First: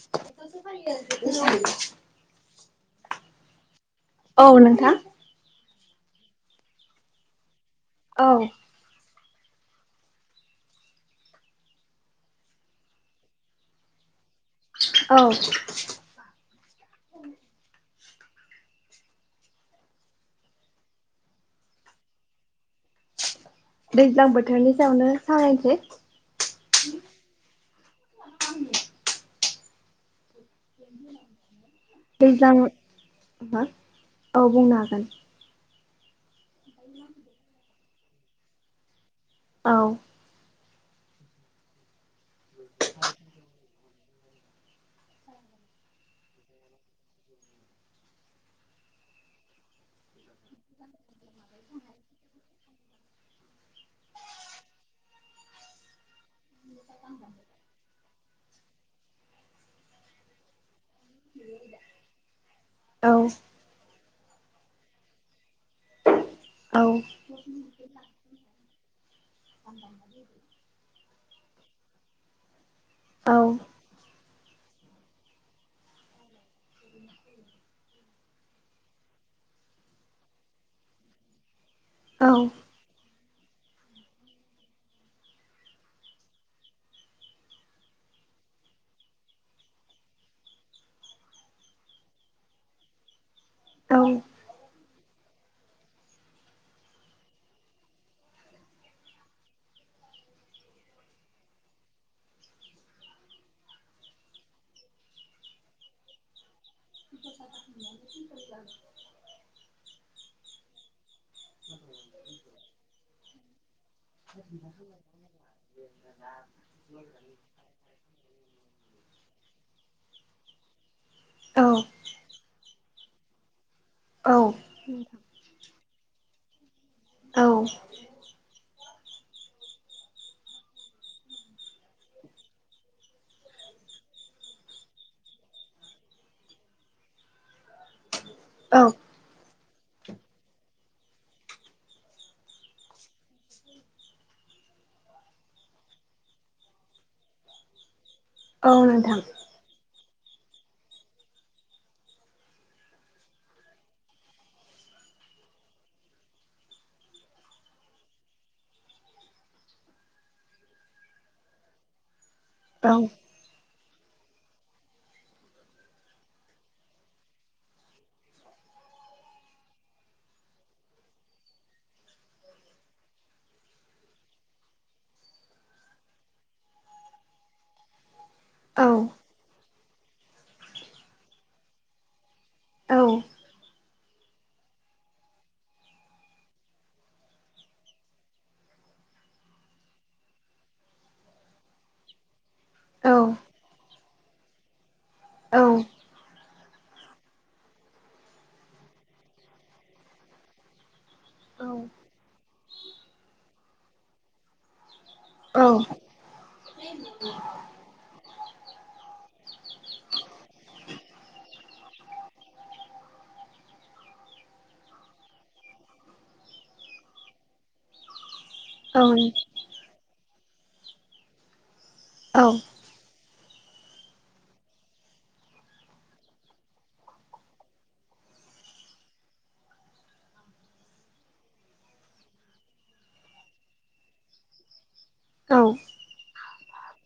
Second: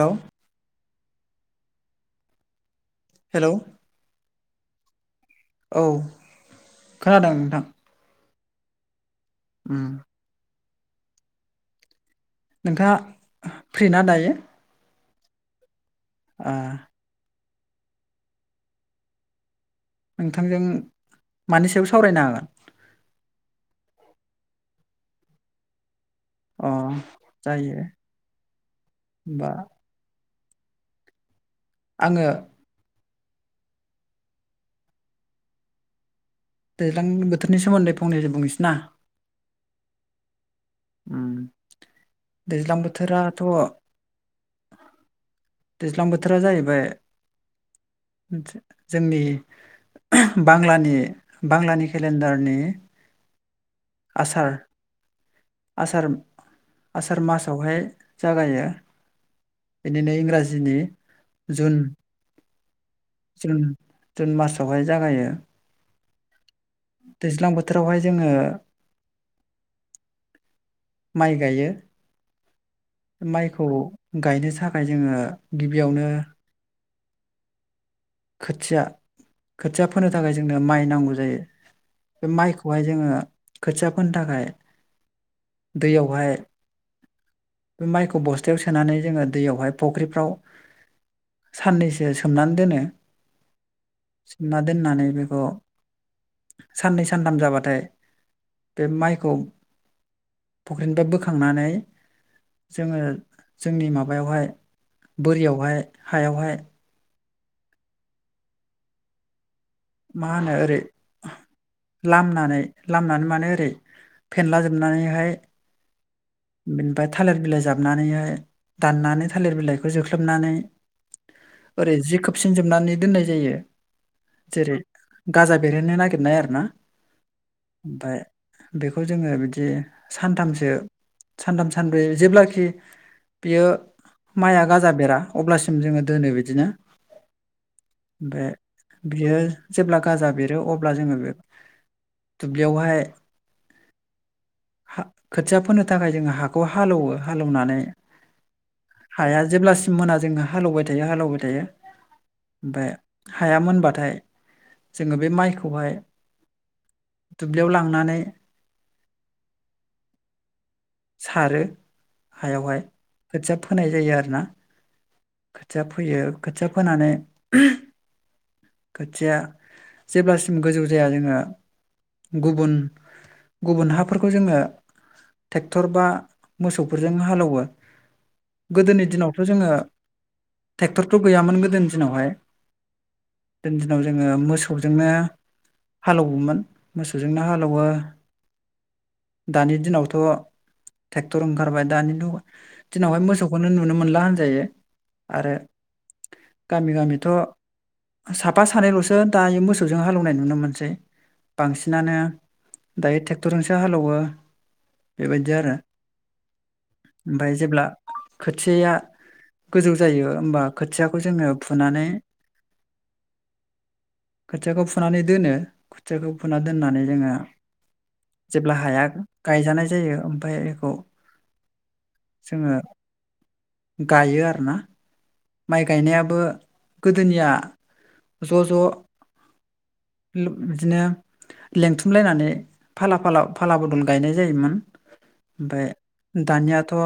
Hello hello औ नोंथां औ खोनादों नोंथां? औ उम नोंथाङा फ्रि ना दायो? औ ओ नोंथांजों मानि सायाव सावरायनो हागोन? दैज्लां बोथोरनि सायावनो सावरायनोसै अ जायो बा ज न [unintelligible] आङो दैज्लां मा औ बुंनो हागोन दैलां बोथोरनि सोमोन्दै फंनैसो बुंनोसै ना? औ उम दैज्लां बोथोराथ' दैज्लां बोथोरा जाहैबाय जोंनि बांलानि बांलानि केलेन्डारनि आसार आसार आसार मासावहाय जागायो बिनिनो इंराजिनि जुन औ जुन जुन मासावहाय जागायो औ आ म दैज्लां बोथोरावहाय जोङो [unintelligible] माइ गायो। औ माइखौ गायनो जा थाखाय जोङो गिबियावनो खोथिया खोथिया फोनो थाखाय जोंनो माइ नांगौ जायो। बे औ माइखौहाय जोङो खोथिया फोनो थाखाय दैयावहाय बे माइखौ बस्थायाव सोनानै जोङो दैयावहाय फुख्रिफ्राव साननैसो सोमनानै दोनो। औ सोमना दोननानै बेखौ साननै सानथाम जाबाथाय बे माइखौ फुख्रिनिफ्राय बोखांनानै जोङो जोंनि माबायावहाय बोरियावहाय हायावहाय [inaudible] मा होनो ओरै लामनानै लामनानै माने ओरै फेनला जोबनानैहाय बेनिफ्राय थालिर बिलाइ जाबनानैहाय दाननानै थालिर बिलाइखौ जोख्लोबनानै ओरै जि खोबसिन जोबनानै दोननाय जायो। जेरै गाजा बेरेहोनो नागिर नागिरनाय आरोना। औ ओमफाय बेखौ जोङो बिदि सानथामसो सानथाम सानब्रै जेब्लाखि बियो माइआ गाजा बेरा अब्लासिम जोङो दोनो बिदिनो। ओमफाय दिनो जेब्ला गाजा बेरो अब्ला जोङो बे दुब्लियावहाय हा खोथिया फोनो थाखाय जोङो हाखौ हालेवो हालेवनानै औ नोंथां। मोना जोङो हालेवबाय थायो हालौबाय थायो ओमफाय हाया मोनबाथाय जोङो बे माइखौहाय दुब्लियाव लांनानै [inaudible] सारो हायावहाय औ खोथिया होनाय जायो आरो ना। खोथिया फोयो खोथिया फोनानै ओहोम खोथिया जेब्लासिम गोजौ जाया जोङो गुबुन गुबुन हाफोरखौ जोङो ट्रेक्टर बा मोसौफोरजों हालौवो। औ गोदोनि दिनावथ' जोङो ट्रेक्टरथ' गैयामोन गोदोनि दिनावहाय। औ दोनजो दिनाव जोङो मोसौजोंनो हालौवोमोन मोसौजोंनो हालौवो दानि दिनावथ' ट्रेक्टर ओंखारबाय दानि औ दिनावहाय मोसौखौनो नुनो मोनला होनजायो। आरो औ गामि गामिथ' साफा सानैल'सो दायो मोसौजों हालेवनाय नुनो मोनसै। बांसिनानो दायो ट्रेक्टरजोंसो हालौवो बेबायदि औ आरो खोथियाया गोजौ जायो होमबा खोथियाखौ जोङो फुनानै जेब्ला हाया गायजानाय जायो बाय एखौ जोङो गायोे आरो ना माइ गायनायाबो गोदोनिया ज' ज' बिदिनो लेंथुमलायनानै फाला फाला फाला बदल गायनाय जायोमोन। ओमफ्राय दानिया थ'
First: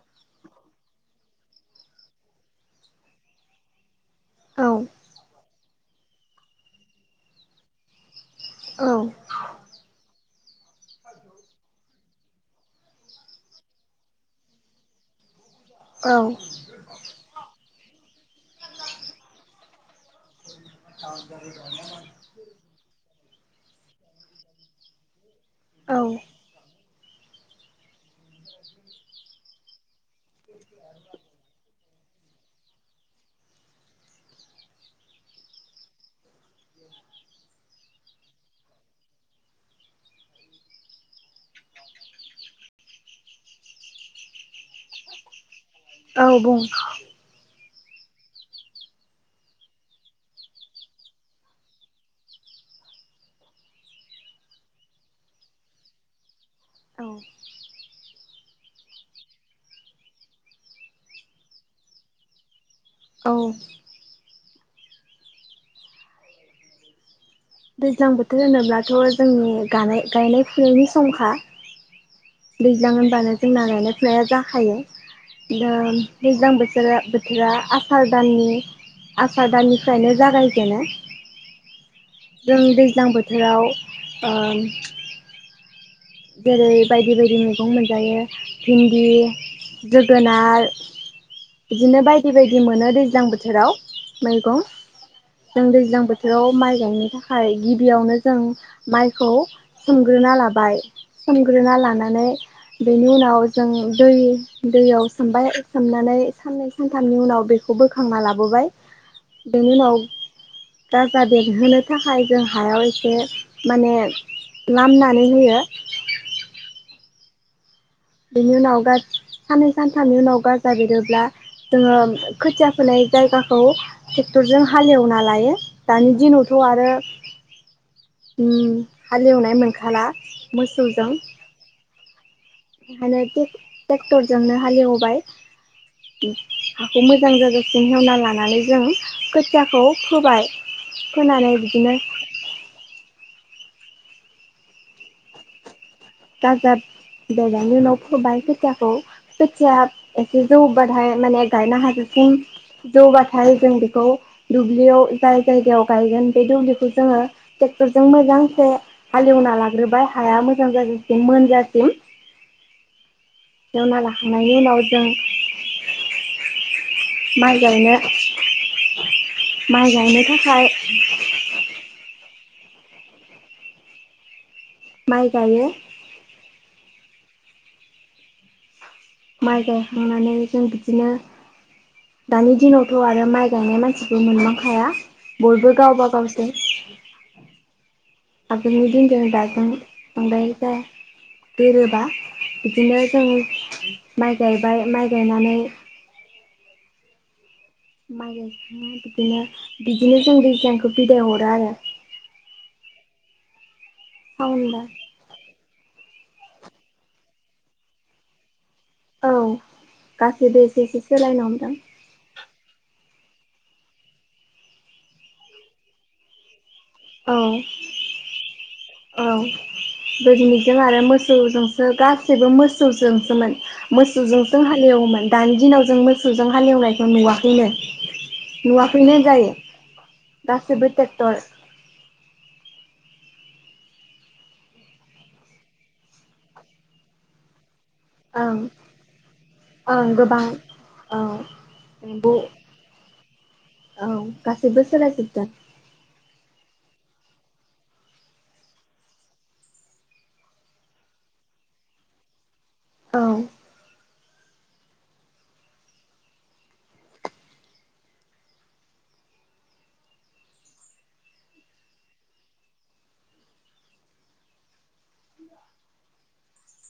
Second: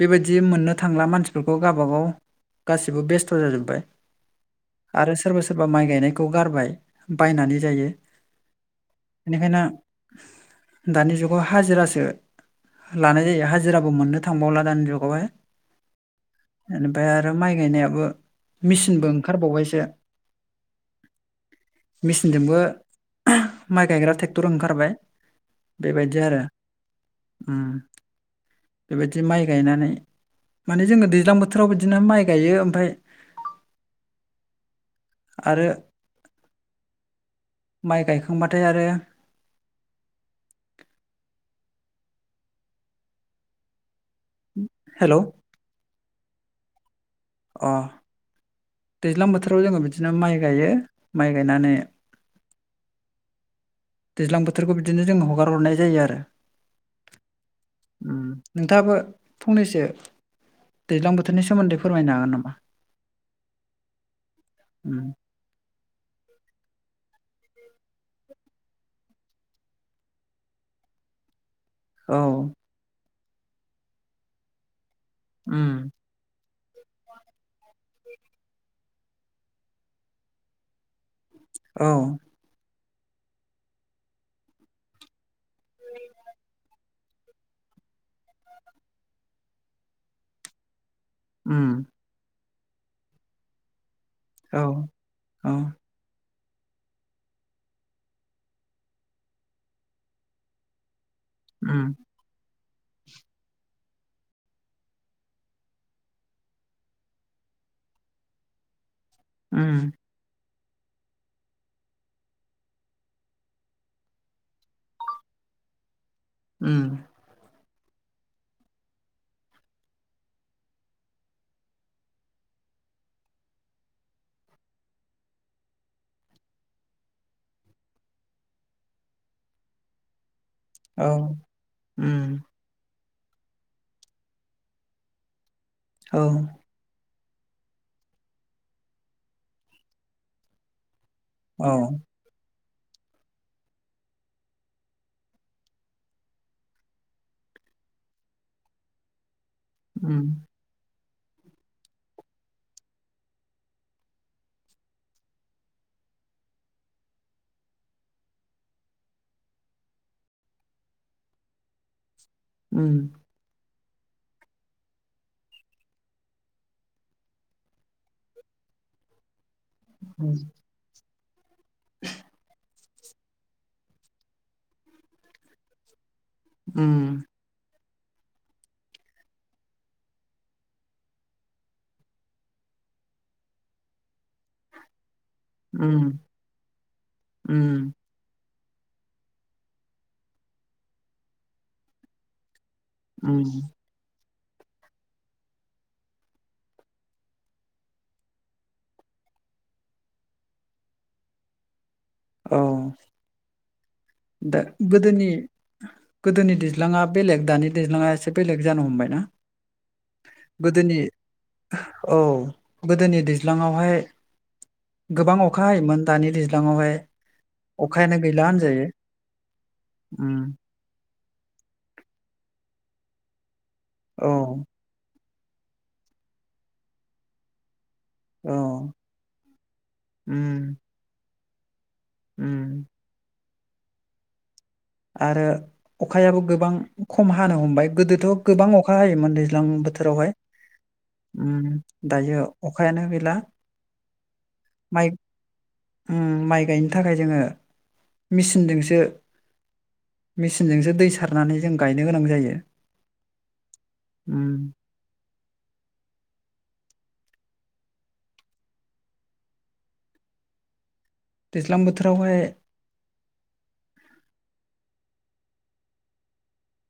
बेबादि मोननो थांला मानसिफोरखौ गावबागाव गासिबो बेस्थ' जाजोबबाय। आरो सारबा सोर बा माइ गायनायखौ गारबाय बायनानै जायो। बेनिखायनो दानि जुगाव हाजिरासो लानाय जायो। हाजिराबो मोननो थांबावला दानि जुगावहाय औ बेनिफ्राय आरो माइ गायनायाबो मेचिनबो ओंखारबावबायसो। मेचिनजोंबो [inaudible] माइ गायग्रा ट्रेक्टर ओंखारबाय बेबायदि आरो। ओम बेबायदि माइ गायनानै माने जोङो दैज्लां बो बिदिनो माइ गायो ओमफ्राय आरो माइ गायखांबाथाय आरो हेलौ औ बुं अ दैज्लां बोथोराव जोङो बिदिनो माइ गायो। माइ गायनानै दैज्लां बोथोरखौ बिदिनो जोङो हगार हरनाय जायो आरो। औ ओम नोंथाङाबो फंनैसो दैज्लां बोथोरनि सोमोन्दै फ फोरमायनो हागोन नामा? औ ओम दैज्लां बोथोर होनोब्लाथ' जोंनि गानाय गायनाय फुनायनि समखा। औ दैज्लां होनबानो जोंना गायनाय फुनाया जाखायो। उम दोम दैज्लां बो थोरा बोथोरा आसार दाननि आसार दाननिफ्रायनो जागायजेनो। औ। जों दैज्लां बोथोराव ओ जेरै बायदि बायदि मैगं मोनजायो भिन्दि, जोगोनार उम बिदिनो बायदि बाय दि मोनो दैज्लां बोथोराव। औ मैगं औ जों दैज्लां बो थोराव माइ गायनो थाखाय गिबियावनो जों माइखौ सोमग्रोना लाबाय। सोमग्रोना उम लानानै बेनि उनाव जों दै दैयाव सोमबाय सोमनानै साननै सानथामनि उनाव बेखौ बोखांना लाबोबाय। बेनि उम उनाव गाजा बेरहोनो थाखाय जों हायाव एसे माने लामनानै होयो। उम। बेनि उनाव गा साननै सानथामनि उनाव गाजा बेरोब्ला जोङो खोथिया फोनाय जायगाखौ ट्रेक्टरजों हालेवना लायो दानि दिनावथ' आरो उम हालेवनाय मोनखाला। औ मोसौजों। उम। ओंखायनो टेक-ट्रेक्टरजोंनो हालेवबाय। औ उम हाखौ मो जां जाजासिम एवना लानानै जों खोथियाखौ फोबाय। फोनानै औ बिदिनो गाजाब बेरनायनि उनाव फोबाय खोथियाखौ खोथिया उम एसे जौबा थाय माने गायनो हाजासिम जौबाथाय जों बेखौ दुब्लियाव जाय जायगायाव गायगोन बे दुब्लिखौ जोङो ट्रेक्टरजों मोजांसे हालेवना लाग्रोबाय हाया मोजां जाजा सिम मोनजासिम। उम। एवना लाखांनायनि उनाव जों माइ गायनो [unintelligible] माइ गायनो उम थाखाय [inaudible] माइ गाइयो। उम। माइ गायखांनानै, जों बिदिनो दानि दिनावथ' आरो माइ गायनाय मानसिबो मोनबांखाया। बयबो गावबा उम गावसो उम आगोलनि दिनजों दाजों बांद्राय जाया गोरोबा। बिदिनो जों उम माइ गायबाय माइ गायनानै माइ गायखांना बिदिनो बिदिनो जों दैज्लांखौ बिदाय हरो आरो। औ। दा सावनबा गोदोनि गोदोनि दैज्लाङा बेलेग, दानि दैज्लाङा एसे बेलेग जानो हमबायना औ गासैबो एसे गोदोनि एसे सोलायनो हमदों। औ गोदोनि दैज्लाङावहाय गोबां अखा हायोमोन, दानि दैज्लाङावहाय औ अखायानो गैला होनजायो औ उम गोदोनिजों आरो मोस जोंसो गासैबो मोसौजोंसोमोन। औ मोसौजोंसो हालेवोमोन। दानि दिनाव जों मोसौजों हालेवनायखौ नुवाखैनो। औ नुवाखैनो जायो उम गासैबो ट्रेक्टर उम आरो अखायाबो गोबां खम हानो हमबाय। गोदोथ ओं गोबां अखा हायोमोन दैज्लां ओं बोथोरावहाय गोबां औ उम नंगौ दायो अखायानो गैला औ गासैबो माइ सोलायजोबदों उम माइ गायनो। थाखाय जोंङो मेसिनजोंसो मेसिनजोंसो दै सारनानै जों गायनो गोनां जायो। औ उम दैज्लां बोथोरावहाय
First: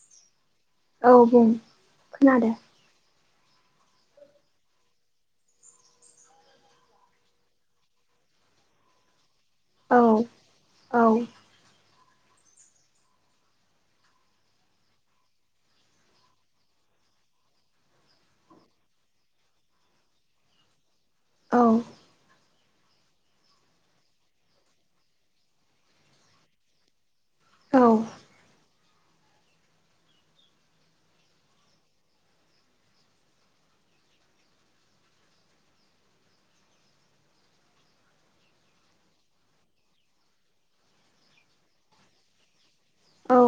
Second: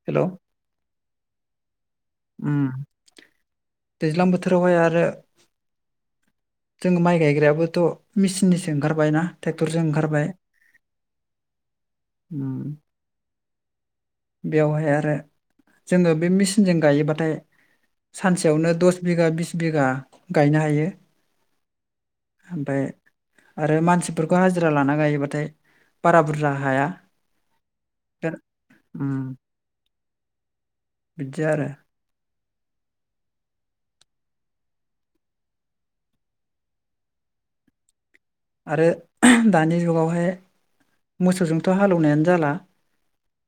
हेलौ औ बुं खोनादों दैज्लां बोथोरावहाय आरो जोंङो माइ गायग्रायाबोथ मेचिननिसो ओंखारबाय ना। ट्रेक्टरजों औ औ उम बेवहाय आरो जोंङो बे मेचिनजों गायोबाथाय सानसेयावनो दस बिगा बिस बिगा गायनो हायो। औ ओमफाय आरो मानसिफोरखौ हाजिरा लाना गायोबाथाय बारा बुरजा हाया। औ दा उम बिदि आरो आरो दानि जुगावहाय मोसौजोंथ हालौवनायानो जाला। औ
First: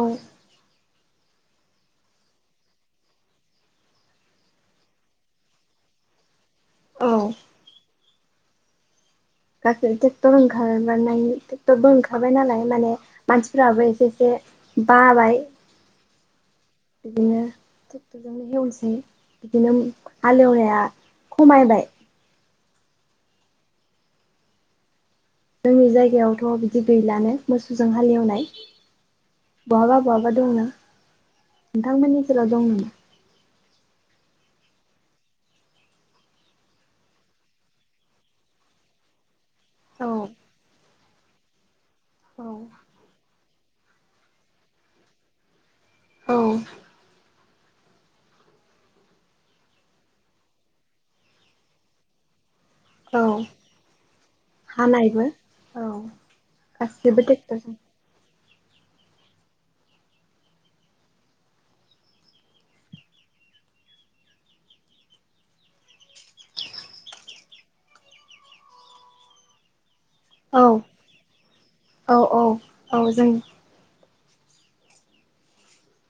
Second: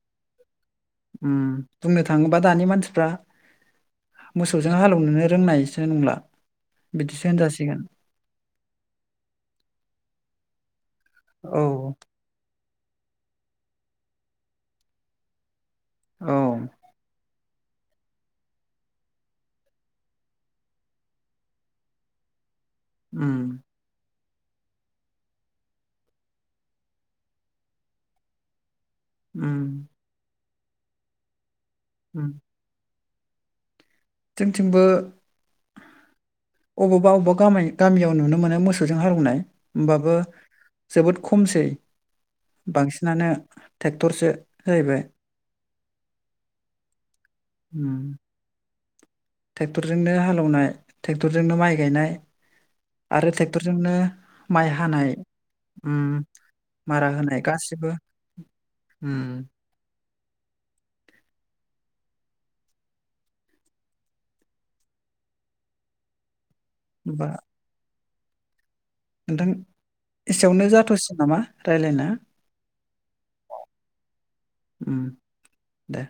ओम बुंनो थाङोबा दानि मानसिफ्रा मोसौजों हालेवनोनो रोंनायसो नंला। बिदिसो औ होनजासिगोन। गासै ट्रेक्टर ओंखार मोनायनि औ ट्रेक्टरबो ओंखारबाय नालाय। माने मानसिफोराबो एसे एसे बाबाय औ बिदिनो ट्रेक्टरजोंनो हेवनोसै बिदिनो हालेवनाया खमायबाय। उम जोंनि जायगायावथ बिदि गैलानो मोसौजों हालेवनाय। उम बहाबा बहाबा दंना। नोंथांमोननि उम ओनसोलाव दं नामा? जोंथिंबो अबावबा अबावबा गाम गामियाव नुनो मोनो मोसौजों हालवनाय औ होमबाबो जोबोद खमसै औ बांसिनानो ट्रेक्टरसो जाहैबाय औ हम ट्रेक्टरजोंनो हाल एवनाय ट्रेक्टरजोंनो माइ गायनाय आरो औ ट्रेक्टरजोंनो माइ हानाय हानायबो औ ओम मारा गासिबो होनाय ट्रेक्टरजों गासिबो हम बा नोंथां औ एसेयावनो जाथ'सै नामा रायलायना औ औ औ जों ओम दे